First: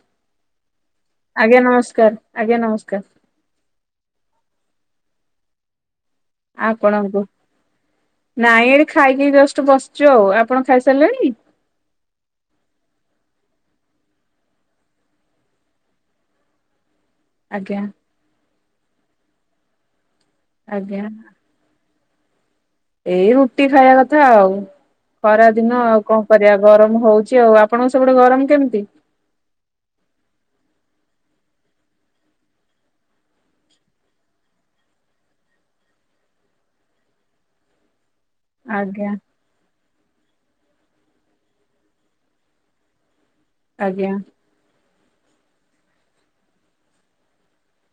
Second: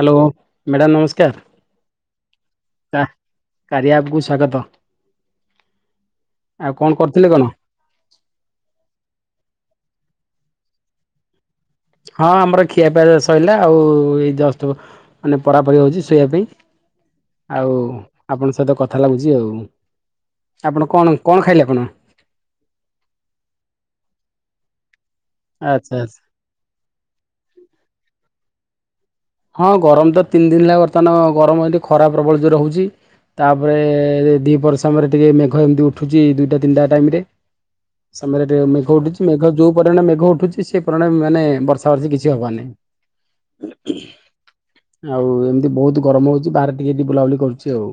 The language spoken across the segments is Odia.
ହ୍ୟାଲୋ ମ୍ୟାଡ଼ାମ ନମସ୍କାର, ଆଜ୍ଞା ନମସ୍କାର ଆଜ୍ଞା ନମସ୍କାର କା କାରିଆ ଆପ କୁ ସ୍ଵାଗତ। ଆଉ କଣ ଆପଣଙ୍କୁ, କରୁଥିଲେ କଣ? ନାଇଁ ଏଠି ଖାଇକି ଜଷ୍ଟ ବସିଛୁ ଆଉ, ଆପଣ ଖାଇସାରିଲେଣି? ହଁ ଆମର ଖିଆପିଇଆ ଜ ସଇଲା, ଆଉ ଏଇ ଯଷ୍ଟ ମାନେ ପରାପରି ହଉଛି ଶୋଇବା ପାଇଁ। ଆଉ ଆଜ୍ଞା ଆପଣଙ୍କ ସହିତ କଥା ଲାଗୁଛି ଆଉ। ଆପଣ ଆଜ୍ଞା କଣ କଣ ଖାଇଲେ ଆପଣ? ଏଇ ରୁଟି ଖାଇବା କଥା ଆଉ ଖରା ଦିନ ଆଚ୍ଛା ଆଉ ଆଚ୍ଛା କ କରିବା ଗରମ ହଉଛି ଆଉ। ଆପଣଙ୍କ ସେପଟେ ଗରମ କେମିତି? ହଁ ଗରମ ତ ତିନି ଦିନ ହେଲା ବର୍ତ୍ତମାନ ଗରମ ଏଠି ଖରା ପ୍ରବଳ ଜୋରେ ହଉଛି। ତାପରେ ଦି ପହର ସମୟରେ ଟିକେ ମେଘ ଏମିତି ଉଠୁଛି ଦୁଇଟା, ତିନିଟା ଟାଇମ ରେ। ସମୟରେ ଟିକେ ମେଘ ଆଜ୍ଞା ଉଠୁଛି ମେଘ ଯୋଉ ପରିମାଣରେ ମେଘ ଉଠୁଛି ସେଇ ପରିମାଣରେ ମାନେ ବର୍ଷା ବର୍ଷି କିଛି ହବ ନାହିଁ। ଆଜ୍ଞା। ଆଉ ଏମିତି ବହୁତ ଗରମ ହଉଛି ବାହାରେ ଟିକେ ଟି ବୁଲାବୁଲି କରୁଛି ଆଉ।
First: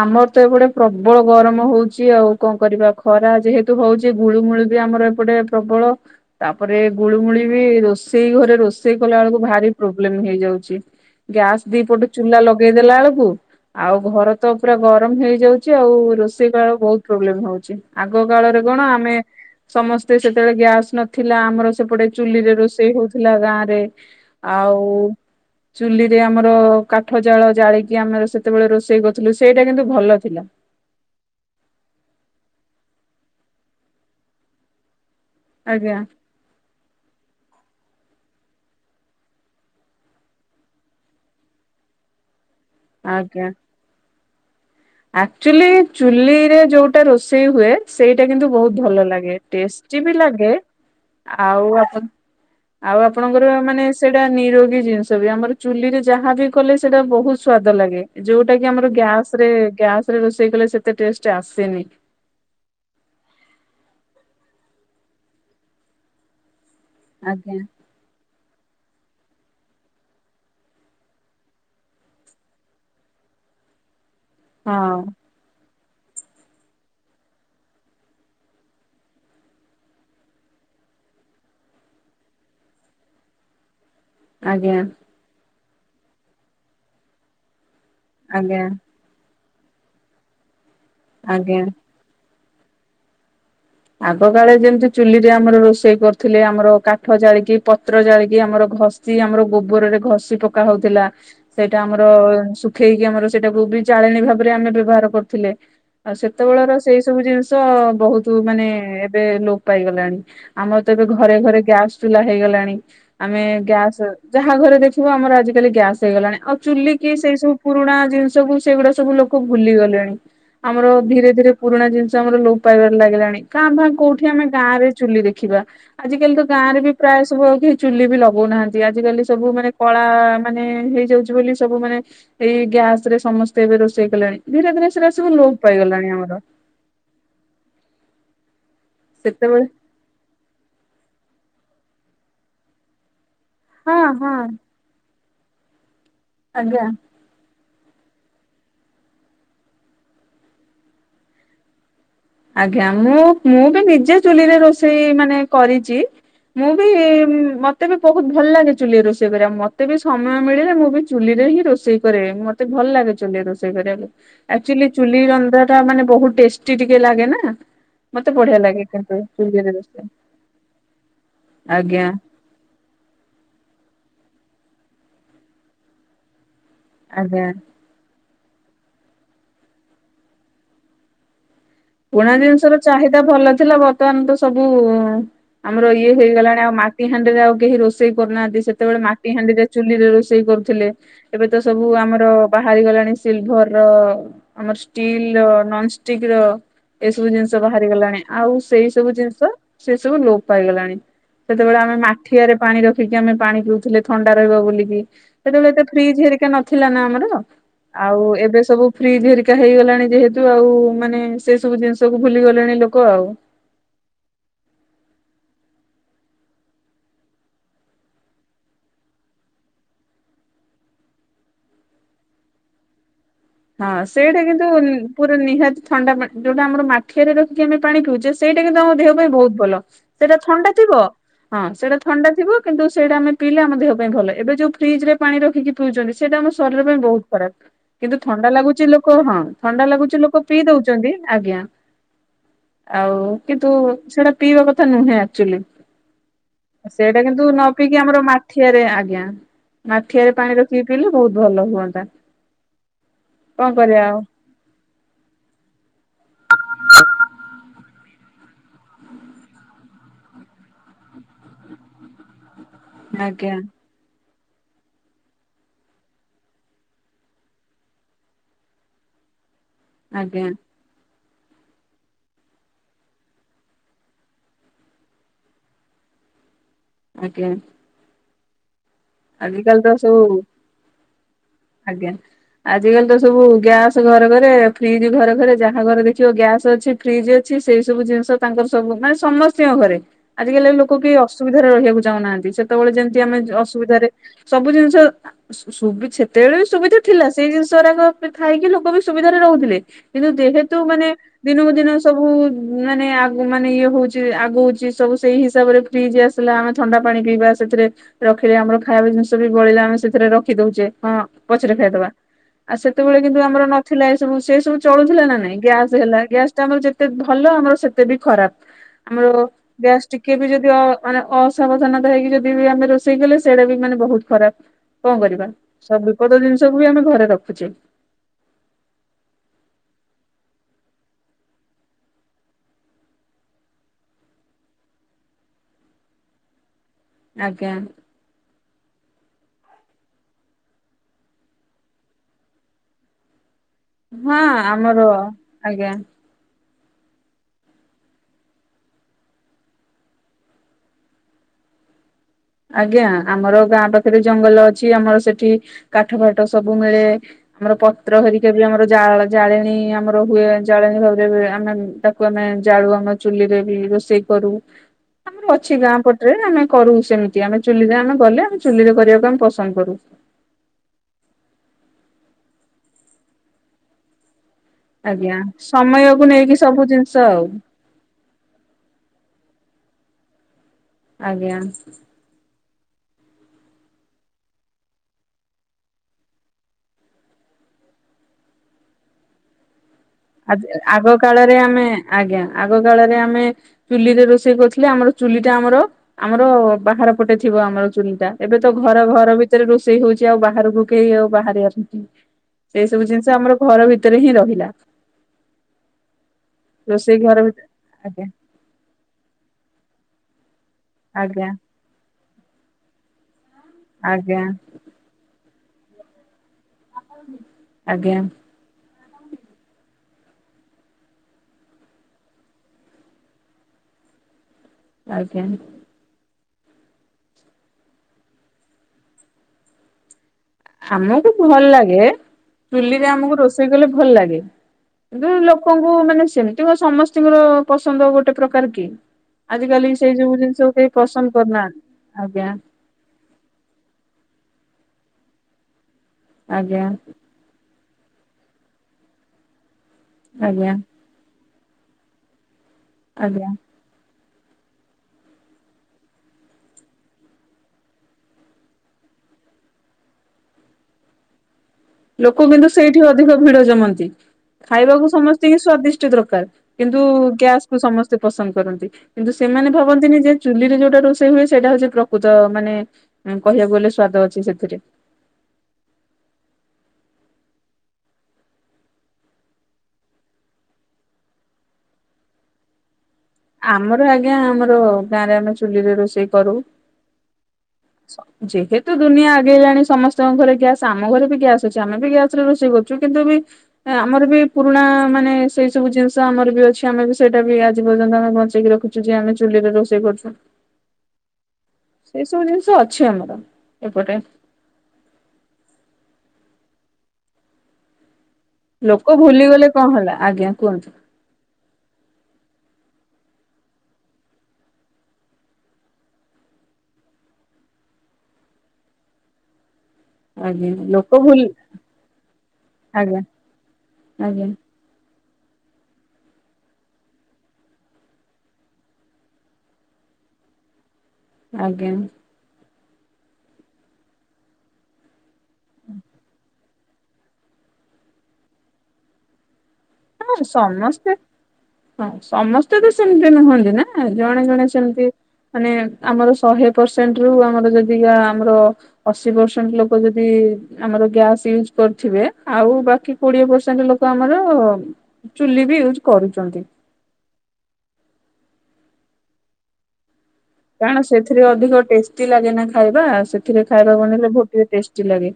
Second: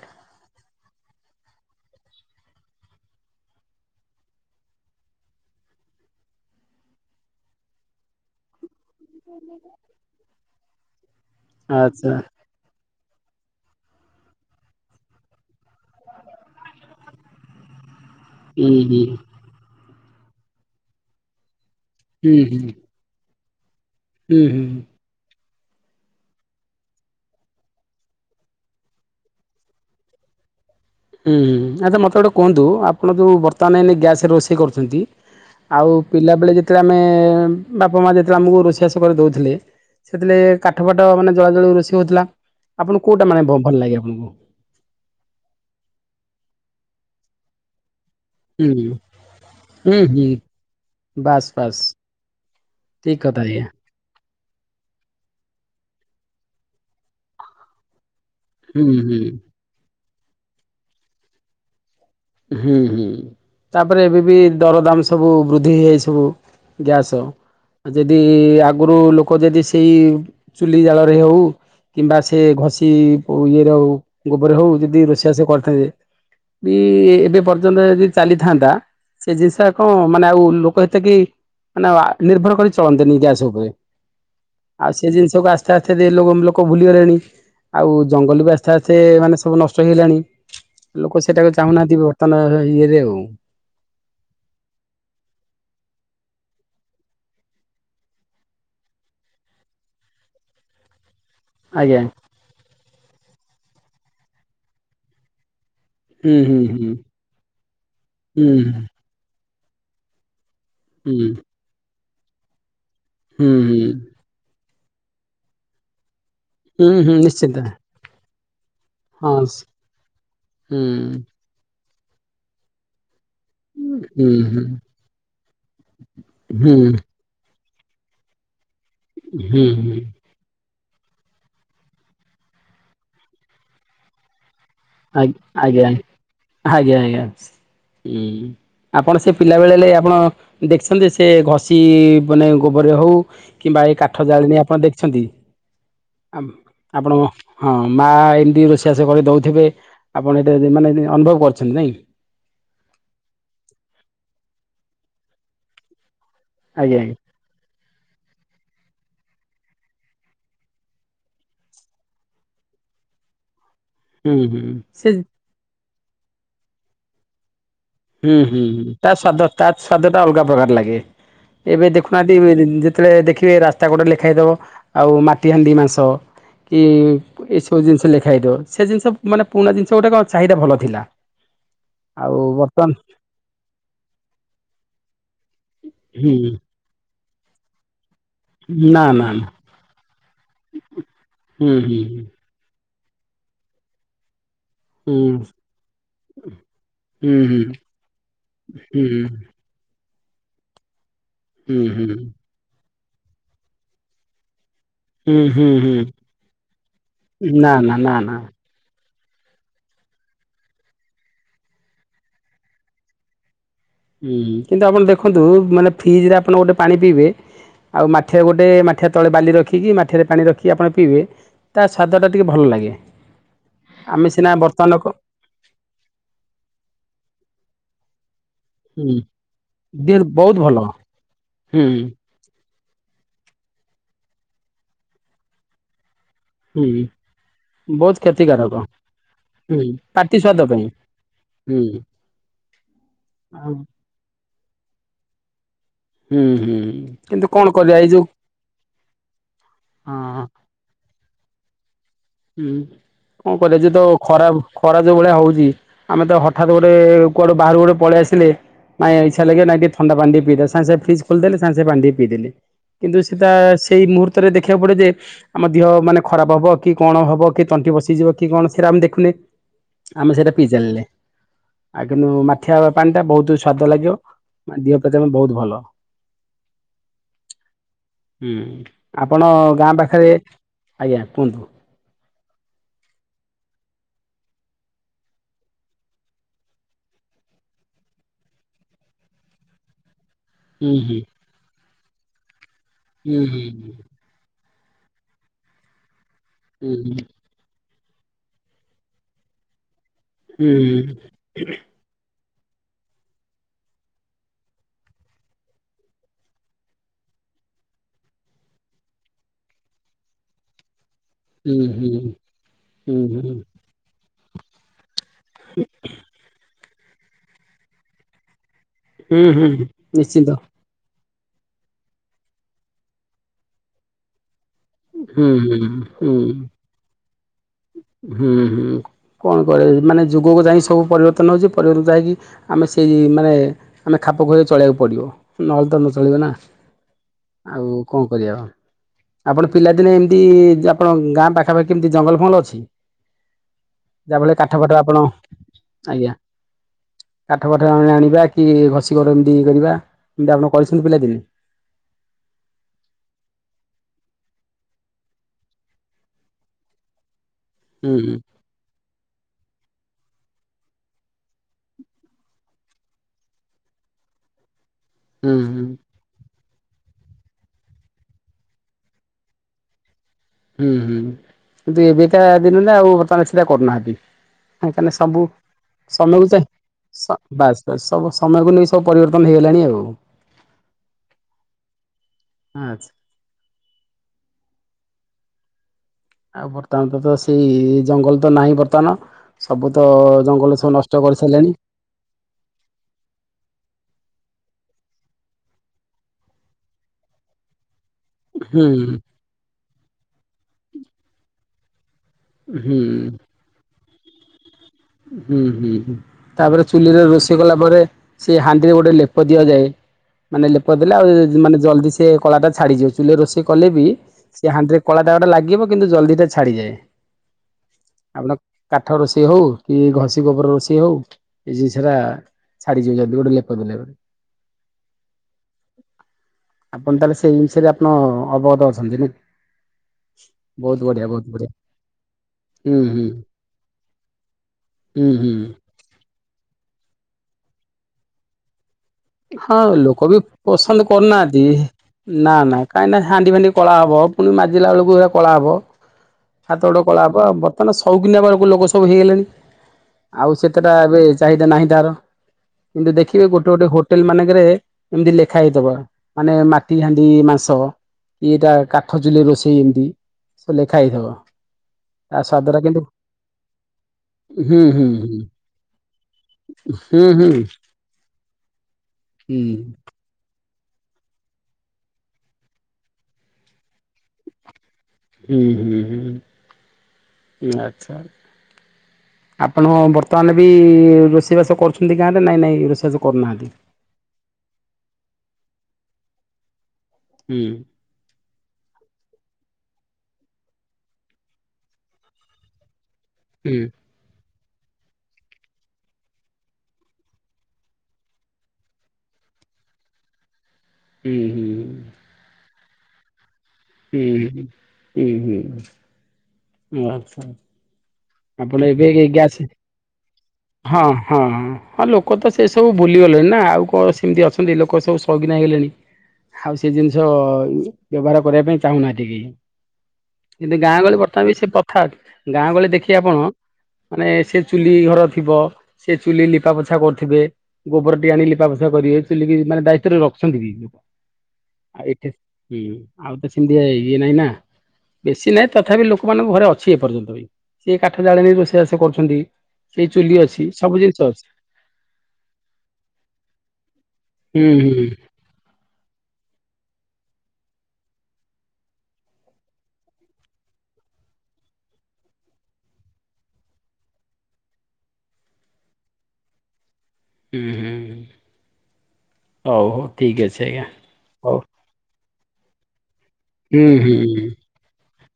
ଆମର ତ ଏପଟେ ପ୍ରବଳ ଗରମ ହଉଛି ଆଉ କଣ କରିବା ଖରା ଯେହେତୁ ହଉଛି ଗୁଳୁମୁଳୁ ବି ଆମର ଏପଟେ ପ୍ରବଳ ତାପରେ ଗୁଳୁମୁଳି ବି ରୋଷେଇ ଘରେ ରୋ ସେଇ କଳା ବେଳକୁ ଭାରି ପ୍ରୋବ୍ଲେମ ହେଇଯାଉଚି ଗ୍ୟାସ ଦି ପଟ ଆଚ୍ଛା ଚୁଲା ଲ ଲଗେଇଦେଲା ବେଳକୁ ଆଉ ଘର। ତ ପୁରା ଗରମ ହେଇଯାଉଛି ଆଉ ରୋଷେଇ କଲା ବେଳକୁ ବହୁତ ପ୍ରୋବ୍ଲେମ ହଉଛି। ଆଗ କାଳରେ ହୁଁ କଣ ହୁଁ ଆମେ ସମସ୍ତେ ସେତେବେଳେ ଗ୍ୟାସ୍ ନଥିଲା ଆମର ସେପଟେ। ହୁଁ ଚୁଲିରେ ହୁଁ ରୋଷେଇ ହଉଥିଲା ଗାଁ ରେ ହୁଁ ହୁଁ। ଆଉ। ଚୁଲିରେ ଆମର କାଠ ଜାଳ ଜାଳିକି ଆମର ସେତେବେଳେ ରୋଷେଇ କରୁଥିଲୁ ସେଇଟା କିନ୍ତୁ ଭଲ ଥିଲା। ହୁଁ ହୁଁ ଆଚ୍ଛା ମୋତେ ଗୋଟେ କୁହନ୍ତୁ ଆପଣ ଯଉ ବର୍ତ୍ତମାନ ଏଇନେ ଗ୍ୟାସ ରେ ରୋଷେଇ କରୁଛନ୍ତି। ଆଉ ଆଜ୍ଞା ପିଲା ବେଳେ ଯେତେବେଳେ ଆମେ ବାପ, ମା ଯେତେବେଳେ ଆମକୁ ରୋଷେଇ ବାସ କରି ଦଉଥିଲେ। ସେତେବେଳେ କାଠ ଫାଠ ମାନେ ଜଳା ଜଳି ରୋଷେଇ ହଉଥିଲା। ଆପଣଙ୍କୁ କୋଉଟା ମାନେ ଭ-ଭଲ ଲାଗେ ଆପଣଙ୍କୁ? ଆକଚୁଲି ଚୁଲିରେ ଯୋଉଟା ରୋଷେଇ ହୁଏ। ସେଇଟା କିନ୍ତୁ ହୁଁ ବହୁତ ଭଲ ଲାଗେ। ହୁଁ ଟେଷ୍ଟି ବି ହୁଁ ଲାଗେ ବାସ୍ ଆଉ ବାସ୍ ଆପ ଆଉ ଠିକ କଥା ଆପଣଙ୍କର ଆଜ୍ଞା ମାନେ ସେଇଟା ନିରୋଗୀ ଜିନିଷ ବି ଆମର ଚୁଲିରେ ଯାହାବି କଲେ ସେଇଟା ବହୁତ ସ୍ଵାଦ ଲାଗେ। ଯୋଉଟା କି ହୁଁ ଆମର ହୁଁ। ଗ୍ୟାସ ରେ ଗ୍ୟାସ ରେ ରୋଷେଇ କଲେ ସେତେ ଟେଷ୍ଟ ଆସେନି। ହୁଁ ହୁଁ ତାପରେ ଏବେ ବି ଦରଦାମ ସବୁ ବୃଦ୍ଧି ହେଇଯାଇଚି ସବୁ। ଗ୍ୟାସ ଆଜ୍ଞା ଆ ଯଦି ଆଗରୁ ଲୋକ ଯଦି ସେଇ ଚୁଲି ଜାଳରେ ହେଉ। କିମ୍ବା ସେ ଘଷି କଉ ଇଏ ର ଗୋବର ହଉ ହଁ ଯଦି ରୋଷେଇ ବାସ କରିଥାନ୍ତେ। ଇ ଏବେ ପର୍ଯ୍ୟନ୍ତ ଯଦି ଚାଲିଥାନ୍ତା ସେ ଜିନିଷ କଣ ମାନେ ଆଉ ଲୋକ ଏତେ କେହି। ମାନେ [unintelligible] ନିର୍ଭର କରି ଚଳନ୍ତେନି ଗ୍ୟାସ ଉପରେ। ଆଜ୍ଞା। ଆଉ ସେ ଜିନିଷକୁୁ ଆସ୍ତେ ଆସ୍ତେ ଦେ ଲୋକ ଲୋକ ଭୁଲିଗଲେଣି। ଆଉ ଜଙ୍ଗଲ ବି ଆଜ୍ଞା ଆସ୍ତେ ଆସ୍ତେ ତେ ମାନେ ସବୁ ନଷ୍ଟ ହେଇଗଲାଣି ଲୋକ ସେଇଟାକୁ ଆଜ୍ଞା। ଚାହୁଁନାହାନ୍ତି ବର୍ତ୍ତମାନ ଇଏରେ ଆଉ। ଆଗ କାଳେ ଯେମିତି ଚୁଲିରେ ଆମର ରୋଷେଇ କରୁଥିଲେ ଆମର କାଠ ଜାଳିକି ପତ୍ର ଜାଳିକି ଆମର ଘଷ୍ ଷି ଆମର ଗୋବରରେ ଘଷି ପକା ହଉଥିଲା। ସେଇଟା ଆମର ଆଜ୍ଞା ଶୁଖେଇକି ଆମର ସେଇଟାକୁ ବି ଜାଳେଣୀ ଭାବରେ ଆମେ ବ୍ୟବହାର କରୁଥିଲେ। ଆଉ ହୁଁ ହୁଁ ସେତେବେଳର ହୁଁ ସେଇ ସବୁ ଜିନିଷ ବହୁତୁ। ହୁଁ ଏବେ ଲୋପ୍ ପାଇଗଲାଣି ଆମର ତ ଏବେ ହୁଁ ଘରେ ଘରେ ଗ୍ୟାସ୍ ଚୁଲା ହେଇଗଲାଣି। ଆମେ ହୁଁ ହୁଁ ଗ୍ୟାସ ହୁଁ ଯାହା ଘରେ ଦେଖିବ ଆମର ଆଜିକାଲି ଗ୍ୟାସ ହେଇଗଲାଣି। ଆଉ ଚୁଲି କିି ହୁଁ ସେଇ ସବୁ ନିଶ୍ଚିନ୍ତ ପୁରୁଣା ଜିନିଷ କୁ ସେଇଗୁଡା ସବୁ ଲୋକ ହଁ ସ୍ ଭୁଲି ଗଲେଣି ହୁଁ ଆମର ଧୀରେ ଧୀରେ ପୁରୁଣା ଜିନିଷ ଆମର ଲୋପ୍ ପାଇବାରେ ଲାଗିଲାଣି। କାଁ ଭାଁ କୋଉଠି ହୁଁ ଆମେ ହୁଁ ଗାଁ ରେ ଚୁଲି ଦେଖିବା ଆଜିକାଲି ତ ହୁଁ ଗାଁରେ ବି ପ୍ରାୟ ସବୁ ଆଉ କେହି। ଚୁଲି ବି ଲଗଉନାହାଁନ୍ତି ଆଜିକାଲି ସବୁ ହୁଁ ମାନେ ହୁଁ କଳା। ମାନେ ହେଇଯାଉଛି ବୋଲି ସବୁ ମାନେ ଏଇ ଗ୍ୟାସ ରେ ସମସ୍ତେ ଏବେ ରୋଷେଇ କଲେଣି ଧୀରେ ଧୀରେ ସେଟା ଆ ସବୁ ଲୋପ ଆଜ୍ଞା ପାଇଗଲାଣି ଆମର। ଆଜ୍ଞା ଆଜ୍ଞା ସ ଉଁ। ଆପଣ ସେ ପିଲା ସେତେବେଳେ ବେଳେ ଏଲେ ଆପଣ ଦେଖିଛନ୍ତି ସେ ଘଷି ମାନେ ଗୋବରରେ ହଉ। କିମ୍ବା ହଁ ଏଇ କାଠ ହଁ ଜାଳିନି ଆପଣ ଦେଖିଛନ୍ତି? ଆମ୍ ଆଜ୍ଞା। ଆପଣଙ୍କ ହଁ ମା ଏଇମିତି ରୋଷେଇ ବାସ କରିକି ଦୋଉଥିବେ। ଆପଣ [unintelligible] ମାନେ ନି ଅନୁଭବ କରଛନ୍ତି ନାଇଁ। ଆଜ୍ଞା ମୁଁ ମୁଁ ବି ନିଜେ ଚୁଲିରେ ରୋଷେଇ ମାନେ କରିଚି। ମୁଁ ବି ଆଜ୍ଞା ଆଜ୍ଞା ମତ୍ ମୋତେ ବି ବୋହୁତ ଭଲ୍ ଲାଗେ ଚୁଲି ରେ ରୋଷେଇ କରିଆକୁ ମୋତେ ବି ସମୟ ମିଳିଲେ, ମୁଁ ବି ଚୁଲିରେ ହିଁ ରୋଷେଇ କରେ ମତ ମତେ ଭଲ୍ ଲାଗେ ଚୁଲିରେ ରୋଷେଇ କରିଆକୁ ହୁଁ ହୁଁ ଆକ୍ଚୁଆଲି ସେ ଚୁଲି ରନ୍ଧା ଟା ମାନେ ବୋହୁତ ଟେଷ୍ଟି ଟିକେ ଲାଗେ ନା। ମତେ ହୁଁ ବଢିଆ ହୁଁ ହୁଁ ଲାଗେ କିନ୍ତୁ ତା ସ୍ଵାଦ ଚୁଲିରେ ତା ରୋଷେଇ ସ୍ଵାଦ ଟା ଅଲଗା ପ୍ରକାର ଲାଗେ ଏବେ ଆଜ୍ଞା ଦେଖୁନାହାଁନ୍ତି। ଅ ଯେତେବେଳେ ଦେଖିବେ ରାସ୍ତା କଡରେ ଲେଖାହେଇଥବ ଆଉ ମାଟି ହାଣ୍ଡି ମାଂସ। କି ଆଜ୍ଞା। ଏସବୁ ଜିନିଷ ଲେଖା ହେଇଥିବ ସେ ଜିନଶ ମାନେ ପୁରୁଣା ଜିନଶ ଗୋଟାକ ଚାହିଦା ଭଲ ଥିଲା। ପୁଣା ଆଉ ଜିନିଷର ବର୍ତ୍ତମାନ ଚାହିଦା ଭଲ ଥିଲା, ବର୍ତ୍ତମାନ ତ ସବୁ-ଉ-ଉ-ଆମର ଇଏ ହୁଁ ହେଇଗଲାଣି ଆଉ ମା ମାଟି ହାଣ୍ଡିରେ ଆଉ କେହି ରୋଷ ଛେଇ କରୁନାହାନ୍ତି ସେତେବେଳେ ନା ନା ମାଟି ନା ହାଣ୍ଡିରେ ଚୁଲି ରେ ରୋଷେଇ କରୁଥିଲେ, ଏବେ ତ ହୁଁ ସବୁ ହୁଁ ଆମର ବାହାରି ଗଲାଣି ସିଲଭର୍ ର ଆମର ଷ୍ଟିଲ୍ ର ହୁଁ ନନଷ୍ଟିକ ର ଏଇ ସବୁ ଜିନିଷ ବାହାରି ଗଲାଣି, ଆଉ ସେଇ ହୁଁ ସବୁ ଜିନିଷ ସେ ସବୁ ଲୋପ ପାଇଗଲାଣି। ସେତେବେଳେ ହୁଁ ହୁଁ ଆମେ ହୁଁ ହୁଁ ମାଠିଆରେ ପାଣି ରଖିକି ଆମେ ପାଣି ପିଉଥିଲେ ଥଣ୍ଡା ରହିବ ବୋଲିକି। ହୁଁ ହୁଁ ସେତେବେଳେ ଏତେ ହୁଁ ଫ୍ରିଜ ହେରିକା ନଥିଲା ନା ଆମର, ନା ନା ନା ଆଉ ନା ଏବେ ସବୁ ଫ୍ରୀଜ ହେରିକା ହେଇଗଲାଣି ଯେହେତୁ ଆଉ ମାନେ ସେ ସବୁ ଜିନିଷକୁ ଭୁଲି ଗଲେଣି ଲୋକ ଆଉ। ହୁଁ ହୁଁ କିନ୍ତୁ ଆପଣ ଦେଖନ୍ତୁ, ମାନେ ଫ୍ରିଜ ରେ ଆପଣ ଗୋଟେ ପାଣି ପିଇବେ ଆଉ ମାଠିଆ ଗୋଟେ, ମାଠିଆ ତଳେ ବାଲି ରଖିକି ମାଠିଆରେ ପାଣି ରଖିକି ଆପଣ ପିଇବେ। ତା ସ୍ୱାଦ ଟା ଟିକେ ଭଲ ଲାଗେ। ହଁ ଆମେ ସେଇଟା ସିନା କିନ୍ତୁ ନୁ ବର୍ତ୍ତମାନ ଲୋକ ପୁରା ନିହାତି ଥଣ୍ଡା ପାଣି, ଯୋଉଟା ଆମର ମାଠିଆରେ ରଖିକି ଆମେ ପାଣି ପିଉଛେ। ସେଇଟା କିନ୍ତୁ ଆମ ଦେହ ହୁଁ ପାଇଁ ବହୁତ ଭଲ, ଦେ ସେଇଟା ବହୁତ ଥଣ୍ଡା ଭଲ। ଥିବ ହଁ ସେଇଟା ହୁଁ ଥଣ୍ଡା ଥିବ। କିନ୍ତୁ ସେଇଟା ଆମେ ପିଇଲେ ଆମ ଦେହ ପାଇଁ ଭଲ, ଏବେ ଯୋଉ ଫ୍ରିଜ ରେ ପାଣି ରଖିକି ପିଉଛନ୍ତି ସେଇଟା ଆମ ସ ଶରୀର ପାଇଁ ବୋହୁତ ଫରକ୍। ବହୁତ କିନ୍ତୁ ଥଣ୍ଡା କ୍ଷତିକାରକ ଲାଗୁଚି ଲୋକ ହଁ ଥଣ୍ଡା ଲାଗୁଚି ପାଟି ଲୋକ ସ୍ୱାଦ ପାଇଁ। ପିଇଦୋଉଚନ୍ତି ଆଜ୍ଞା ଆଉ କିନ୍ତୁ ଆଉ ସେଟା ପିଇବା କଥା ନୁହେଁ ଆକ୍ଚୁଲି। ସେଇଟା କିନ୍ତୁ କଣ ନ କରିବା ପିଇକି ଏଇ ଆମର ଯୋଉ ମାଠିଆରେ, ଆଜ୍ଞା ମାଠିଆରେ ପାଣି ରଖି ହେଲେ ବୋହୁତ୍ ଭଲ ହୁଅନ୍ତା। ହୁଁ କଣ କରିବା ଯେ ତ ଖରାପ। ଖରା ଯୋଉ ଭଳିଆ ହୋଉଛି, ଆମେ ତ ହଠାତ୍ ଗୋଟେ କୁଆଡୁ ବାହାରୁ ଗୋଟେ ପଳେଇ ଆସିଲେ। ନାଇଁ ଇଚ୍ଛା ଲାଗିବ ନାଇଁ ଟିକେ ଥଣ୍ଡା ପାଣି ଟିକେ ପିଇ ଦିଏ, ସାଙ୍ଗେ ସାଙ୍ଗେ ଫ୍ରିଜ ଖୋଲିଦେଲେ ସାଙ୍ଗେ ପାଣି ଟିକେ ପିଇଦେଲି। କିନ୍ତୁ ସେତା ଆଜ୍ଞା ସେଇ ମୁହୂର୍ତ୍ତରେ ଦେଖିଆକୁ ପଡିବ ଯେ, ଆମ ଦିହ ମାନେ ଖରାପ ହବ କି କଣ ହବ କି ତଣ୍ଟି ବସିଯିବ କି କଣ ସେରା ଆମେ ଦେଖୁନେ, ଆମେ ଆଜ୍ଞା ସେଇଟା ପିଇ ଚାଲିଲେ। ଆଗେ ମୁ ମାଠିଆ ପାଣି ଟା ବୋହୁତ ସ୍ଵାଦ ଲାଗିବ, ମାନେ ଦିହ ପ୍ରତି ଆମେ ବୋହୁତ ଭଲ। ଆଜ୍ଞା ହୁଁ ଆପଣ ଆଜିକାଲି ଗାଁ ତ ସବୁ ପାଖରେ ଆଜ୍ଞା କୁହନ୍ତୁ। ଆଜ୍ଞା। ଆଜି କାଲି ତ ସବୁ ଗ୍ୟାସ ଘରେ ଘରେ ଫ୍ରିଜ୍ ଘରେ ଘରେ ଯାହା ଘରେ ଦେଖିବ ଗ୍ୟାସ ଅଛି। ଫ୍ରିଜ ଅଛି ସେଇ ସବୁ ଜିନିଷ ତାଙ୍କର ସବୁ ମାନେ ସମସ୍ତଙ୍କ ଘରେ। ଆଜିକାଲି ହୁଁ ଲୋକ କେହି ହୁଁ ଅସୁବିଧାରେ ରହିବାକୁ ଚାହୁଁନାହାନ୍ତି ସେତେବେଳେ ଯେମିତି ଆମେ ହୁଁ ଅସୁବିଧାରେ। ସବୁ ଜିନିଷ ସୁବି ସେତେବେଳେ ବି ହୁଁ ସୁବିଧା ହୁଁ ଥିଲା ସେଇ ଜିନିଷ ଗୁଡ଼ାକ ଥାଇକି ଲୋକ ବି ସୁବିଧାରେ ରହୁଥିଲେ କିନ୍ତୁ ହୁଁ ଯେହେତୁ ମାନେ ଦିନକୁ ଦିନ। ସବୁ ମାନେ ମାନେ ଇଏ ହଉଛି ଆଗଉଛି ସବୁ ସେଇ ହିସାବରେ ଫ୍ରିଜ ଗ୍ୟାସ। ପିଲା ମାନେ ଥଣ୍ଡା ପାଣି ପିଇବା ସେଥିରେ ରଖିଲେ ଆମର ଖାଇବା ଜିନିଷ ବି ବଳିଲେ ଆମେ ସେଥିରେ ରଖି ଦଉଛେ। ହୁଁ ପଛରେ ହୁଁ ଆ ସେତେବେଳେ ହୁଁ କିନ୍ତୁ ହୁଁ। ଆମର ନ ଥିଲା ଏ ସବୁ ସେ ସବୁ ଚଳୁଥିଲା ନା ନାଇଁ ଗ୍ୟାସ ହେଲା ଗ୍ୟାସ୍ ଟା ଆମର ଯେ ତେ ଭଲ ଆମର ସେତେ ବି ଖରାପ ଆମର ହୁଁ ହୁଁ ଗ୍ୟାସ୍ ଟିକେ ବି ନିଶ୍ଚିନ୍ତ ଯଦି ଅ ମାନେ ଅସାବଧାନତା ହେଇକି ଯଦି ବି ଆମେ ରୋଷେଇ କଲେ ସେଇଟା ବି ମାନେ ବହୁତ ଖରାପ କଣ କରିବା। ହୁଁ ହୁଁ ସବୁ ହୁଁ ବିପଦ ଜିନିଷକୁ ବି ଆମେ ଘରେ ରଖୁଛେ। ହୁଁ ହୁଁ କଣ କରିବା ମାନେ ଯୁଗକୁ ଯାଇକି ସବୁ ପରିବର୍ତ୍ତନ ହଉଛି ପରିବର୍ତ୍ତନକୁ ଯାଇକି ଆମେ ସେଇ ମାନେ ଆମେ ଖାପ ଖୁଆଇ ଚଳେଇବାକୁ ପଡ଼ିବ ନହେଲେ ତ ନ ଚଳିବ ନା। ଆଜ୍ଞା ଆଉ କଣ କରିବା ଆପଣ ପିଲାଦିନେ ଏମିତି ଯା ଆପଣ ଗାଁ ପାଖାପାଖି ଏମିତି ଜଙ୍ଗଲ ଫଙ୍ଗଲ ଅ ଛି ଯାହା ହଁ ଫଳରେ କାଠ ଫାଠ ଆମର ଆପଣ ଆଜ୍ଞା। କାଠ ଫାଠ [unintelligible] ଆଣିବା କି ଘଷି ଘର ଏମିତି କରିବା ଏମିତି ଆପଣ କରିଛନ୍ତି ପିଲାଦିନେ? ଆଜ୍ଞା ଆମର ଗାଁ ପାଖରେ ଜଙ୍ଗଲ ଅଛି ଆମର ସେଠି କାଠ ଫାଠ ସବୁ ମିଳେ। ଆମର ହୁଁ ପତ୍ର ହୁଁ ହେରିକା ବି ଆମର ଜାଳ ଜାଳେଣୀ ଆମର ହୁଏ ଜାଳେଣୀ ଭାବରେ ବେ ଆମେ ତାକୁ ଆମେ ଜାଳୁ ଆମ ଚୁଲିରେ ବି ରୋଷେଇ କରୁ। ଆମର ହୁଁ ଅଛି ହୁଁ ଗାଁ ପଟରେ ଆମେ କରୁ ସେମ୍ ତି ଆମେ ଚୁଲିରେ ଆମେ ଗଲେ ଆମେ ଚୁଲିରେ କରିବାକୁ ଆମେ ପସନ୍ଦ କରୁ। ଉଁ ହୁଁ କିନ୍ତୁ ଏବେକା ଦିନ ଟା ଆଉ ବର୍ତ୍ତମାନ ସେଇଟା କରୁନାହାନ୍ତି। ହଁ ତାହେଲେ ଆଜ୍ଞା ସବୁ ସମୟକୁ ନେଇକି ଚାହିଁ ସବୁ ଜିନିଷ ସ ଆଉ ବାସ। ସେ ସବୁ ସମୟକୁ ନେଇ ସବୁ ପରିବର୍ତ୍ତନ ହେଇଗଲାଣି ଆଉ। ଆଜ୍ଞା। ଆଚ୍ଛା। ଆଉ ବର୍ତ୍ତମାନ ତ ତ ସେଇ ଜଙ୍ଗଲ ତ ନାହିଁ ବର୍ତ୍ତମାନ। ସବୁ ତ ଆଜି ଜଙ୍ଗଲ ସବୁ ଆଗ ନଷ୍ଟ କାଳରେ କରିସାରିଲେଣି। ଆମେ ଆଜ୍ଞା ଆଗ କାଳରେ ଆମେ ଚୁଲି ରେ ରୋଷେଇ କରୁଥିଲେ ଆମର ଚୁଲି ଟା ଆମର ଆମର ବାହାର ପଟେ ଥିବ ଆମର ଚୁଲି ଟା। ଏବେ ତ ହୁଁ ଘର ଘର ଭିତରେ ରୋଷେଇ ହଉଛି ଆଉ ବାହାରକୁ କେହି ଆଉ ବାହାରି ଆସୁ। [unintelligible] ସେ ସବୁ ଜିନିଷ ହୁଁ। ଆମର ଘର ଭିତରେ ହିଁ ରହିଲା। ହୁଁ ହୁଁ ତାପରେ ଚୁଲିରେ ଘର ରୋଷେଇ ଭିତରେ କଲା ପରେ ଆଜ୍ଞା [unintelligible] ହାଣ୍ଡିରେ ଗୋଟେ ଲେପ ଦିଆଯାଏ ମାନେ ଲେପ ଦେଲେ ଆଜ୍ଞା ଆଉ ମାନେ ଜଲ୍ଦି ସେ କଳାଟା ଛାଡ଼ିଯିବ। ଚୁଲିରେ ରୋଷେଇ କଲେ ବି ଆଜ୍ଞା ସେ ହାଣ୍ଡିରେ କଳାଟା ଗୋଟେ ଲାଗିବ କିନ୍ତୁ ଜଲ୍ଦି ହେଟା ଛାଡ଼ିଯାଏ। ଆଜ୍ଞା। ଆପଣ କାଠ ରୋଷେଇ ହଉ କି ଘଷି ଗୋବର ରୋଷେଇ ହଉ ଏଇ ଜିନିଷ ଟା ଛାଡ଼ି ଯିବ ଯଦି ଗୋଟେ ଲେପ ଦେଲେ। ଆଜ୍ଞା। ଆପଣ ତାହେଲେ ସେଇ ଜିନିଷରେ ଆପଣ ଅବଗତ ଅଛନ୍ତି ନା? ବହୁତ ବଢିଆ ଆମକୁ ବହୁତ ଭଲ ବଢିଆ ଲାଗେ ହୁଁ ଚୁଲିରେ ହୁଁ ଆମକୁ ରୋଷ୍ ଷେଇ କଲେ ଭଲ ଲାଗେ ହୁଁ କିନ୍ତୁ ହୁଁ ଲୋକ ଙ୍କୁ ମାନେ ସେମିତି କଁ ସମସ୍ତଙ୍କର ପସନ୍ଦ ଗୋଟେ ପ୍ରକାର କି? ହଁ ଆଜିକାଲି ସେଇ ଲୋକ ଯୋଉ ବି ଜିନିଷକୁ କେହି ପସନ୍ଦ କରୁନାହାନ୍ତି ଆଜ୍ଞା ନା ନା। କାହିଁକିନା ହାଣ୍ଡି ଫାଣ୍ଡି କଳା ହବ ପୁଣି ମାଜିଲା ବେଳକୁ ହେରା କଳା ହବ ହାତ ଆଜ୍ଞା ଗୋଡ଼ କଳା ହ ବ ବର୍ତ୍ତମାନ ସଉକିନିଆ ବେଳକୁ ଲୋକ ସବୁ ହେଇଗଲେଣି ଆଉ ଆଜ୍ଞା ସେତେଟା ଏବେ ଚାହିଦା ନାହିଁ ତାର କିନ୍ତୁ ଦେଖିବେ ଆଜ୍ଞା। ଗୋଟେ ଗୋଟେ ହୋ ଟେଲ ମାନଙ୍କରେ ଏମିତି ଲେଖା ହେଇଥିବ ମାନେ ମାଟି ହାଣ୍ଡି ମାଂସ। ଏଇଟା କାଠ ଚୁଲି ରୋଷେଇ ଏମତି ସବୁ ଲେଖା ହେଇଥିବ। ତା ଲୋକ ସ୍ଵାଦ କିନ୍ତୁ ଟା ସେଇଠି ଅଧିକ ଭିଡ ଜମାନ୍ତି। ହୁଁ ଖାଇବାକୁ ହୁଁ ହୁଁ ସମସ୍ତେ ହି ସ୍ଵାଦିଷ୍ଟ ଦରକାର କିନ୍ତୁ ହୁଁ ହୁଁ ଗ୍ୟାସ ହୁଁ କୁ ସମସ୍ତେ ତେ ପସନ୍ଦ କରନ୍ତି କିନ୍ତୁ ସେମାନେ ଭାବନ୍ତିନି ଯେ ଚୁଲି ରେ ଯୋଉଟା ରୋଷେଇ ହୁଏ ସେଇଟା ହଉଛି ପ୍ରକୃତ ମାନେ କହିବାକୁ ଗଲେ ସ୍ଵାଦ ଅଛି ସେଥିରେ। ହୁଁ ହୁଁ ହୁଁ ଆଚ୍ଛା। ଆପଣ ବର୍ତ୍ତମାନ ବି ରୋଷେଇ ବାସ କରୁଛନ୍ତି ଗାଁରେ ନାଇଁ ନାଇଁ କରୁନାହାନ୍ତି? ଆମର ଆଜ୍ଞା ଆମର ଗାଁ ରେ ଆମେ ଚୁଲିରେ ରୋଷେଇ କରୁ। ହୁଁ। ଯେହେତୁ ଦୁନିଆ ଆଗେଇଲାଣି ସମସ୍ତଙ୍କ ଘରେ ଗ୍ୟାସ୍ ଆମ ଘରେ ବି ଗ୍ୟାସ୍ ଅଛି ଆମେ ବି ଗ୍ୟାସରେ ରୋଷେଇ କରୁଛୁ। କିନ୍ତୁ ହୁଁ [inaudible] ଆମର ବି ପୁରୁଣା ମାନେ ସେଇ ସବୁ ଜିନିଷ ଆମର ବି ଅଛି ଆମେ ବି ସେଇଟା ବି ଆଜି ପର୍ଯ୍ୟନ୍ତ ଆମେ ବଞ୍ଚେଇକି ରଖୁଛୁ। ଯେ ଆମେ ଚୁଲିରେ ରୋଷେଇ କରୁଛୁ। ହୁଁ ହୁଁ [inaudible] ଏ ସବୁ ଜିନିଷ ଅଛି ଆମର। ଏପଟେ। ହୁଁ ହୁଁ ହୁଁ ଆଚ୍ଛାଛ [inaudible] ଏଵେ ଲୋକ ଏଇ ଗ୍ୟାସ ଭୁଲିଗଲେ କଣ ହେଲା ଆଜ୍ଞା କୁହନ୍ତୁ ହଁ ହଁ। ହଁ ଲୋକ ତ ସେସବୁ ଭୁଲିଗଲେଣି ନା ଆଉ କଣ ସେମିତି ଅଛନ୍ତି ଲୋକ ସବୁ ସଉଗିନା ହେଇଗଲେଣି। ଆଉ ସେ ଜିନିଷ ବ୍ୟବହାର କରିବା ପାଇଁ ଚାହୁଁନାହାନ୍ତି କେହି। ଆଜ୍ଞା କିନ୍ତୁ ଗାଁ ଲୋକ ଗହଳି ଭୁଲି ବର୍ତ୍ତମାନ ବି ସେ ପ୍ରଥା ଗାଁ ଗହଳି ଦେଖି ଏ ଆଜ୍ଞା ଆପଣ ମାନେ ଆଜ୍ଞା ସେ ଚୁଲି ଘର ଥିବ ସେ ଚୁଲି ଲିପା ପୋଛା କରୁଥିବେ। ଗୋବର ଟିକେ ଆଣିକି ଲିପା ପୋଛା କରିବେ ମାନେ ଚୁଲିକି ମାନେ ଦାୟିତ୍ୱ ରେ ରଖଛନ୍ତି ବି। ଆଜ୍ଞା। ଆଉ ହୁଁ ଆଉ ତ ସେମିତି ଇଏ ନାଇଁ ନା ବେଶୀ ନାହିଁ ତଥାପି ଲୋକମାନଙ୍କ ଘରେ ଅଛି। ସିଏ ପର୍ଯ୍ୟନ୍ତ ବି ସିଏ କାଠ ଜାଳେଣି ରୋଷେଇବାଷ କରୁଛନ୍ତି। ସେଇ ହଁ ଚୁଲି ଅଛି ସବୁ ସମସ୍ତେ ଜିନିଷ। ହଁ ସମସ୍ତେ ତ ସେମିତି ନୁହନ୍ତି ନା ଜଣେ ହୁଁ ଜଣେ ହୁଁ ସେମତି। ହୁଁ ମାନେ ଆମର ଶହେ ପରସେଣ୍ଟ ରୁ ଆମର ଯଦି ଆମର ଅଶୀ ପରସେଣ୍ଟ ଲୋକ ଯଦି ଆମର ଗ୍ୟାସ୍ ୟୁଜ୍ କରିଥିବେ ଆଉ ବାକି କୋଡିଏ ପରସେଣ୍ଟ ଲୋକ ଆମର ଚୁଲି ବି ୟୁଜ୍ କରୁଛନ୍ତି। ହୁଁ ହୁଁ ହଉ ହଉ ଠିକ୍ ଅଛି। ଆଜ୍ଞା କାରଣ ସେଥିରେ ହଉ। ଅଧିକ ଟେଷ୍ଟି ଲାଗେନା ଖାଇବା ସେଥିରେ ହୁଁ ଖାଇବା ହୁଁ ବନେଇଲେ ବହୁତ ଟେଷ୍ଟି ଲାଗେ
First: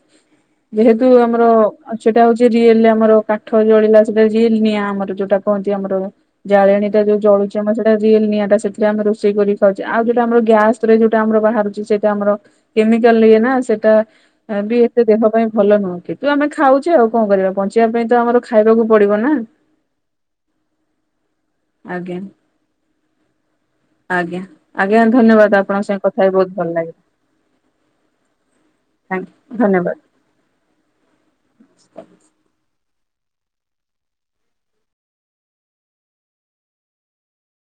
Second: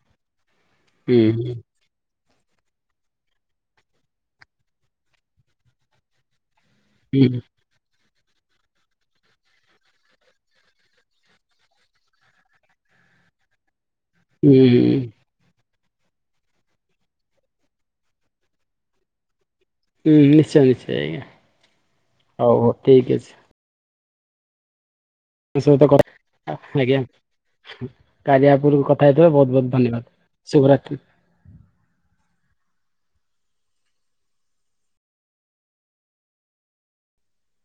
ଯେହେତୁ ହୁଁ ଆମର ହୁଁ ଆଉ ସେଟା ହଉଛି ରିଏଲ ଆମର କାଠ ଜଳିଲା ସେଟା ରିଏଲ ନିଆଁ ଆମର ଯୋଉଟା କହନ୍ତି ଆମର। ଜାଳେଣୀା ଯୋଉ ହୁଁ ଜଳୁଚି ଆମର ସେଇଟା ରିଏଲେ ନିଆଁ ଟା ସେଥିରେ ଆମେ ରୋଷେଇ କରି ଖାଉଛୁ। ଆଉ ଯୋଉଟା ଆମର ଗ୍ୟାସ ରେ ଯୋଉଟା ଆମର ବାହାରୁଛି ସେଇଟା ଆମର କେମିକାଲ ଇଏ ନା ସେଟା। ହୁଁ ତା ହୁଁ ବି ଏତେ ଦେହ ପାଇଁ ଭଲ ନୁହେଁ। କିନ୍ତୁ ଆମେ ଖାଉଛେ ଆଉ କଣ କରିବା ବଞ୍ଚିବା ପାଇଁ ତ ଆମର ଖାଇବାକୁ ପଡିବ ନା। ହୁଁ ନିଶ୍ଚୟ ନିଶ୍ଚୟ ଆଜ୍ଞା [inaudible] ଆଜ୍ଞା ହଉ ହଉ ଠିକ୍ ଅଛି। ଆଜ୍ଞା ଆଜ୍ଞା ଧନ୍ୟବାଦ। ଆପଣଙ୍କ ସହିତ ସାଙ୍ଗେ କଥା ହେଇ ବହୁତ ଭଲ ଆଜ୍ଞା ଲାଗିଲା ଆପଣ କଥା ହେଇଥିବାରୁ ବହୁତ ବହୁତ ଧନ୍ୟବାଦ। ଶୁଭ ରାତ୍ରି।